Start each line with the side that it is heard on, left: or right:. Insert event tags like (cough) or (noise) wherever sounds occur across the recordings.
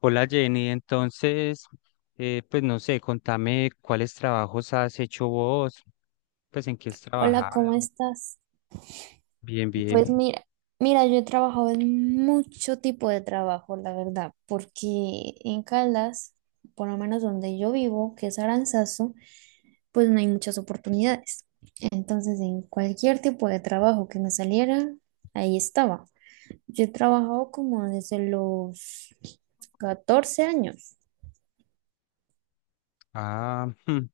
left: Hola Jenny. Pues no sé, contame cuáles trabajos has hecho vos, pues en qué has
right: Hola, ¿cómo
left: trabajado.
right: estás?
left: Bien,
right: Pues
left: bien.
right: mira, mira, yo he trabajado en mucho tipo de trabajo, la verdad, porque en Caldas, por lo menos donde yo vivo, que es Aranzazu, pues no hay muchas oportunidades. Entonces, en cualquier tipo de trabajo que me saliera, ahí estaba. Yo he trabajado como desde los 14 años.
left: Ah, hmm,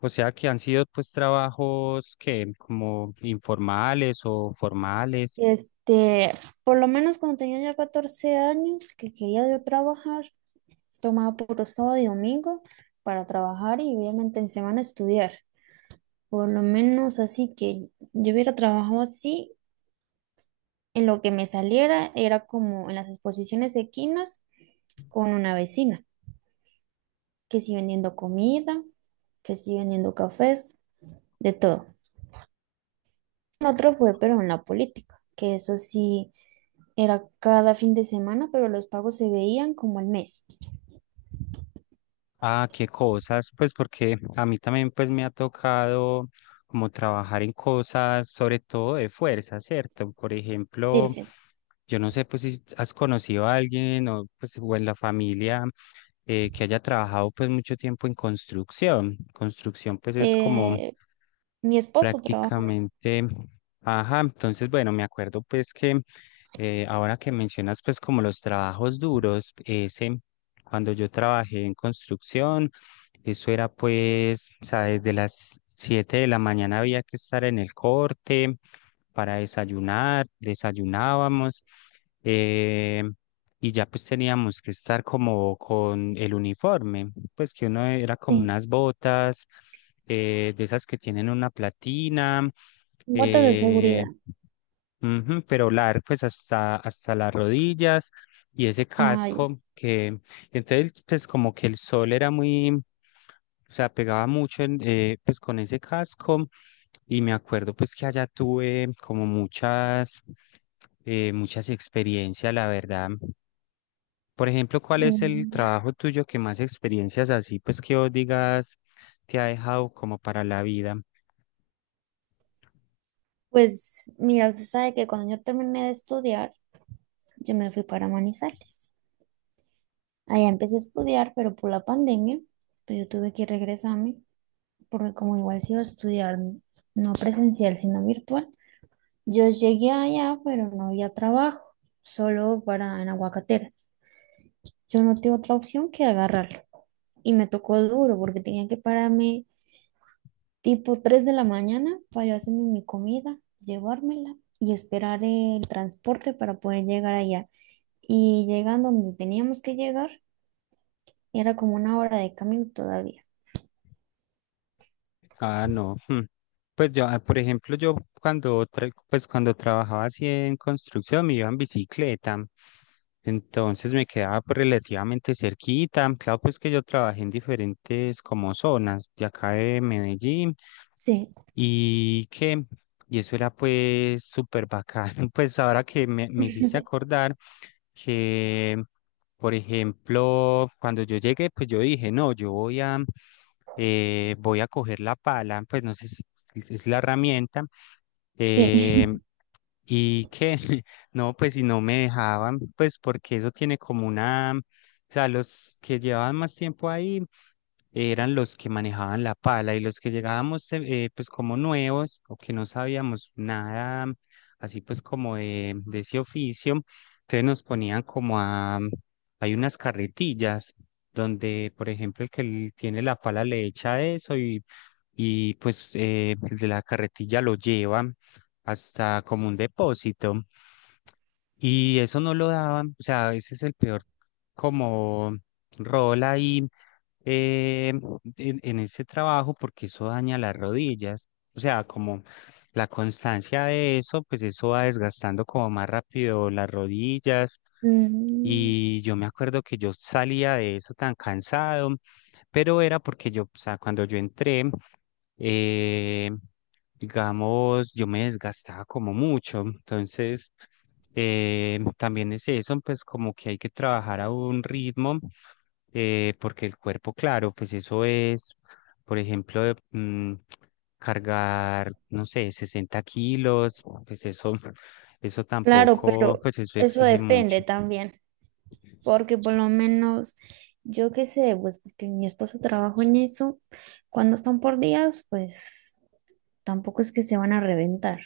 left: o sea que han sido pues trabajos que como informales o formales.
right: Este, por lo menos cuando tenía ya 14 años que quería yo trabajar, tomaba puro sábado y domingo para trabajar y obviamente en semana estudiar. Por lo menos así que yo hubiera trabajado así, en lo que me saliera era como en las exposiciones equinas con una vecina, que sí vendiendo comida, que sí vendiendo cafés, de todo. Otro fue, pero en la política, que eso sí era cada fin de semana, pero los pagos se veían como al mes.
left: Ah, qué cosas, pues porque a mí también pues me ha tocado como trabajar en cosas, sobre todo de fuerza, ¿cierto? Por
right: Sí,
left: ejemplo,
right: sí.
left: yo no sé pues si has conocido a alguien o pues o en la familia que haya trabajado pues mucho tiempo en construcción. Construcción pues es como
right: Eh, mi esposo trabaja
left: prácticamente, ajá. Entonces bueno, me acuerdo pues que ahora que mencionas, pues, como los trabajos duros, ese, cuando yo trabajé en construcción, eso era, pues, o sea, desde las 7 de la mañana había que estar en el corte para desayunar. Desayunábamos, eh, y ya, pues, teníamos que estar como con el uniforme, pues, que uno era como
right: en sí,
left: unas botas de esas que tienen una platina,
right: botas de
left: eh,
right: seguridad.
left: ujú, pero largo pues hasta las rodillas y ese
right: Ay.
left: casco que entonces pues como que el sol era muy, o sea, pegaba mucho en, pues con ese casco. Y me acuerdo pues que allá tuve como muchas experiencias, la verdad. Por ejemplo, ¿cuál es el
right: Mm.
left: trabajo tuyo que más experiencias así, pues, que vos digas, te ha dejado como para la vida?
right: Pues mira, usted sabe que cuando yo terminé de estudiar, yo me fui para Manizales. Allá empecé a estudiar, pero por la pandemia, pues yo tuve que regresarme, porque como igual se iba a estudiar no presencial, sino virtual, yo llegué allá, pero no había trabajo, solo para en aguacatera. Yo no tuve otra opción que agarrarlo. Y me tocó duro, porque tenía que pararme tipo 3 de la mañana para yo hacerme mi comida, llevármela y esperar el transporte para poder llegar allá. Y llegando donde teníamos que llegar, era como una hora de camino todavía.
left: Ah, no. Hmm. Pues yo, ah, por ejemplo, yo cuando, pues cuando trabajaba así en construcción me iba en bicicleta, entonces me quedaba pues relativamente cerquita. Claro, pues que yo trabajé en diferentes como zonas de acá de Medellín
right: Sí,
left: y que, y eso era pues súper bacán. (laughs) Pues ahora que me hiciste
right: (laughs)
left: acordar que por ejemplo, cuando yo llegué, pues yo dije, no, yo voy a coger la pala, pues no sé si es la herramienta, eh,
right: sí.
left: y que, (laughs) no, pues si no me dejaban, pues porque eso tiene como una, o sea, los que llevaban más tiempo ahí eran los que manejaban la pala, y los que llegábamos pues como nuevos o que no sabíamos nada, así pues como de ese oficio, entonces nos ponían como a, hay unas carretillas donde, por ejemplo, el que tiene la pala le echa eso, y pues el de la carretilla lo lleva hasta como un depósito. Y eso no lo daban, o sea, ese es el peor como rol ahí, eh, en ese trabajo, porque eso daña las rodillas. O sea, como la constancia de eso, pues eso va desgastando como más rápido las rodillas.
right: Mm.
left: Y yo me acuerdo que yo salía de eso tan cansado, pero era porque yo, o sea, cuando yo entré, eh, digamos, yo me desgastaba como mucho. Entonces… también es eso, pues como que hay que trabajar a un ritmo, porque el cuerpo, claro, pues eso es, por ejemplo, cargar, no sé, 60 kilos, pues eso, (laughs) eso
right: Claro,
left: tampoco,
right: pero
left: pues eso
right: eso
left: exige mucho.
right: depende también, porque por lo menos yo qué sé, pues porque mi esposo trabaja en eso, cuando están por días, pues tampoco es que se van a reventar.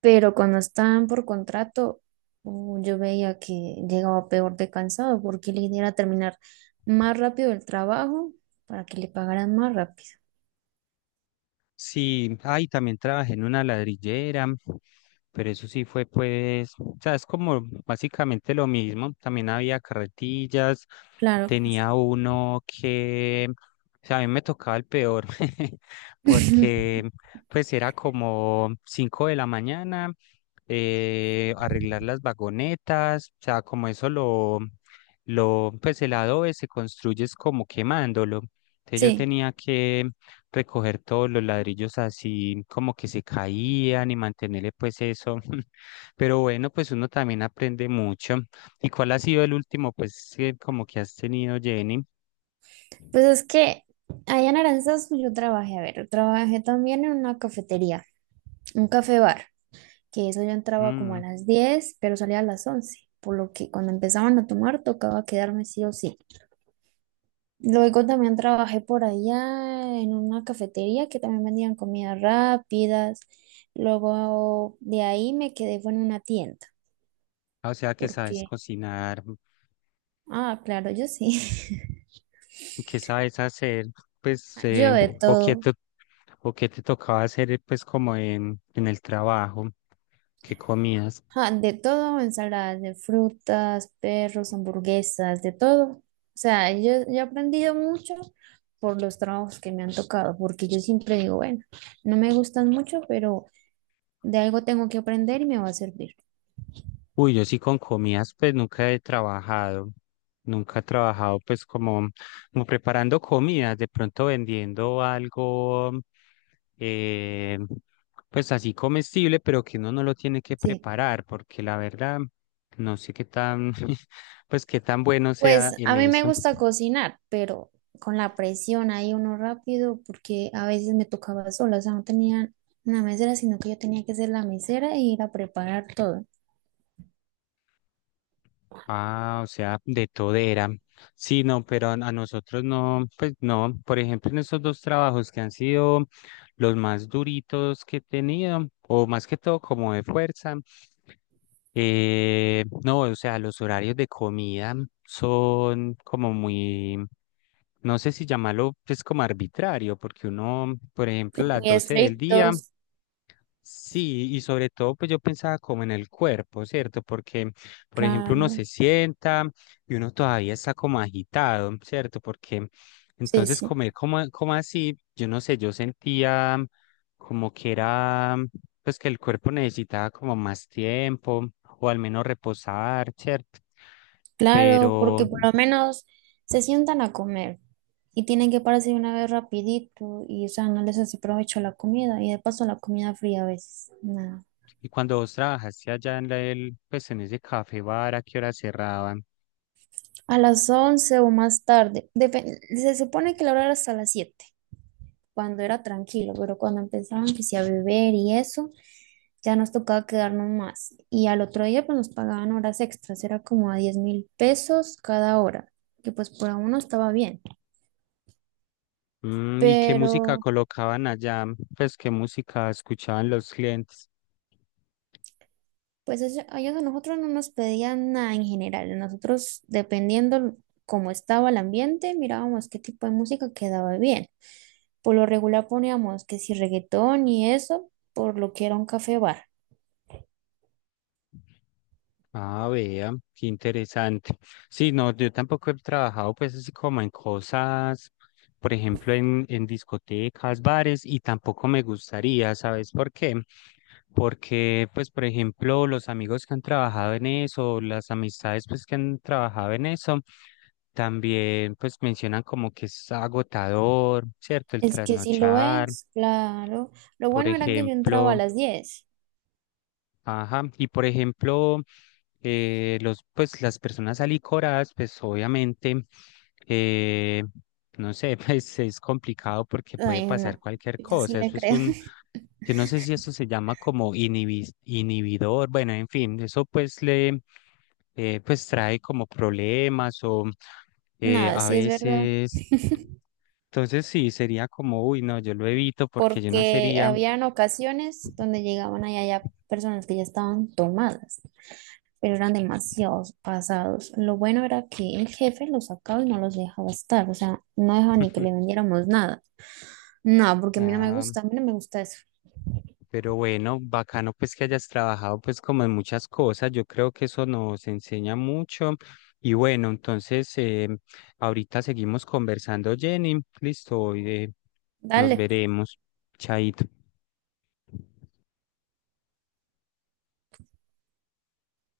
right: Pero cuando estaban por contrato, yo veía que llegaba peor de cansado porque la idea era terminar más rápido el trabajo para que le pagaran más rápido.
left: Sí, ahí también trabajé en una ladrillera, pero eso sí fue pues, o sea, es como básicamente lo mismo. También había carretillas,
right: Claro, claro.
left: tenía uno que, o sea, a mí me tocaba el peor, (laughs)
right: (laughs)
left: porque pues era como 5 de la mañana, arreglar las vagonetas, o sea, como eso pues el adobe se construye es como quemándolo. Entonces yo
right: Sí,
left: tenía que recoger todos los ladrillos así como que se caían y mantenerle pues eso. (laughs) Pero bueno, pues uno también aprende mucho. ¿Y cuál ha sido el último pues que como que has tenido, Jenny?
right: pues es que allá en Aranzazu yo trabajé, a ver, yo trabajé también en una cafetería, un café bar, que eso yo entraba como a
left: Mm.
right: las 10 pero salía a las 11 por lo que cuando empezaban a tomar tocaba quedarme sí o sí. Luego también trabajé por allá en una cafetería que también vendían comidas rápidas. Luego de ahí me quedé fue en una tienda,
left: O sea que sabes
right: porque,
left: cocinar,
right: ah, claro, yo sí. (laughs)
left: que sabes hacer, pues,
right: Yo de
left: o qué
right: todo.
left: te, o qué te tocaba hacer pues como en el trabajo, qué comías.
right: Ah, de todo, ensaladas de frutas, perros, hamburguesas, de todo. O sea, yo he aprendido mucho por los trabajos que me han tocado, porque yo siempre digo, bueno, no me gustan mucho, pero de algo tengo que aprender y me va a servir.
left: Uy, yo sí con comidas, pues nunca he trabajado, nunca he trabajado pues como, como preparando comidas, de pronto vendiendo algo, eh, pues así comestible, pero que uno no lo tiene que
right: Sí.
left: preparar, porque la verdad, no sé qué tan, (laughs) pues qué tan bueno sea
right: Pues
left: en
right: a mí me
left: eso.
right: gusta cocinar, pero con la presión ahí uno rápido, porque a veces me tocaba sola, o sea, no tenía una mesera, sino que yo tenía que ser la mesera e ir a preparar todo.
left: Ah, o sea, de todera. Sí, no, pero a nosotros no, pues no. Por ejemplo, en estos dos trabajos que han sido los más duritos que he tenido, o más que todo como de fuerza, no, o sea, los horarios de comida son como muy, no sé si llamarlo, pues como arbitrario, porque uno, por ejemplo, las
right: Muy
left: 12 del día.
right: estrictos,
left: Sí, y sobre todo, pues yo pensaba como en el cuerpo, ¿cierto? Porque, por ejemplo, uno
right: claro,
left: se sienta y uno todavía está como agitado, ¿cierto? Porque
right: sí,
left: entonces
right: sí,
left: comer como, como así, yo no sé, yo sentía como que era, pues que el cuerpo necesitaba como más tiempo o al menos reposar, ¿cierto?
right: claro,
left: Pero,
right: porque por lo menos se sientan a comer y tienen que pararse de una vez rapidito y, o sea, no les hace provecho la comida y de paso la comida fría a veces, nada.
left: y cuando vos trabajaste allá en el, pues en ese café bar, ¿a qué hora cerraban?
right: A las 11 o más tarde, se supone que la hora era hasta las 7, cuando era tranquilo, pero cuando empezaban que sí a beber y eso, ya nos tocaba quedarnos más. Y al otro día pues nos pagaban horas extras, era como a 10.000 pesos cada hora, que pues por uno estaba bien.
left: Mm, ¿y qué música
right: Pero
left: colocaban allá? Pues, ¿qué música escuchaban los clientes?
right: pues eso, a ellos a nosotros no nos pedían nada en general, nosotros dependiendo cómo estaba el ambiente, mirábamos qué tipo de música quedaba bien. Por lo regular poníamos que si reggaetón y eso, por lo que era un café bar.
left: Ah, vea, qué interesante. Sí, no, yo tampoco he trabajado pues así como en cosas, por ejemplo, en discotecas, bares, y tampoco me gustaría, ¿sabes por qué? Porque, pues, por ejemplo, los amigos que han trabajado en eso, las amistades pues que han trabajado en eso, también pues mencionan como que es agotador, ¿cierto? El
right: Es que sí lo
left: trasnochar,
right: es, claro. Lo
left: por
right: bueno era que yo entraba a
left: ejemplo.
right: las diez
left: Ajá, y por ejemplo, los, pues las personas alicoradas, pues obviamente, eh, no sé, (laughs) pues es complicado porque puede
right: Ay,
left: pasar
right: no,
left: cualquier
right: yo
left: cosa.
right: sí le
left: Eso es
right: creo.
left: un,
right: (laughs)
left: yo no sé si eso se llama como inhibidor, bueno, en fin, eso pues pues trae como problemas o
right: Nada,
left: a
right: sí es verdad.
left: veces. Entonces sí, sería como, uy, no, yo lo evito porque yo no
right: Porque
left: sería,
right: habían ocasiones donde llegaban allá ya personas que ya estaban tomadas, pero eran demasiados pasados. Lo bueno era que el jefe los sacaba y no los dejaba estar. O sea, no dejaba ni que le
left: (laughs)
right: vendiéramos nada. No, porque a mí no me
left: nada.
right: gusta, a mí no me gusta eso.
left: Pero bueno, bacano pues que hayas trabajado pues como en muchas cosas, yo creo que eso nos enseña mucho. Y bueno, entonces ahorita seguimos conversando, Jenny, listo, hoy nos
right: Dale.
left: veremos, chaito.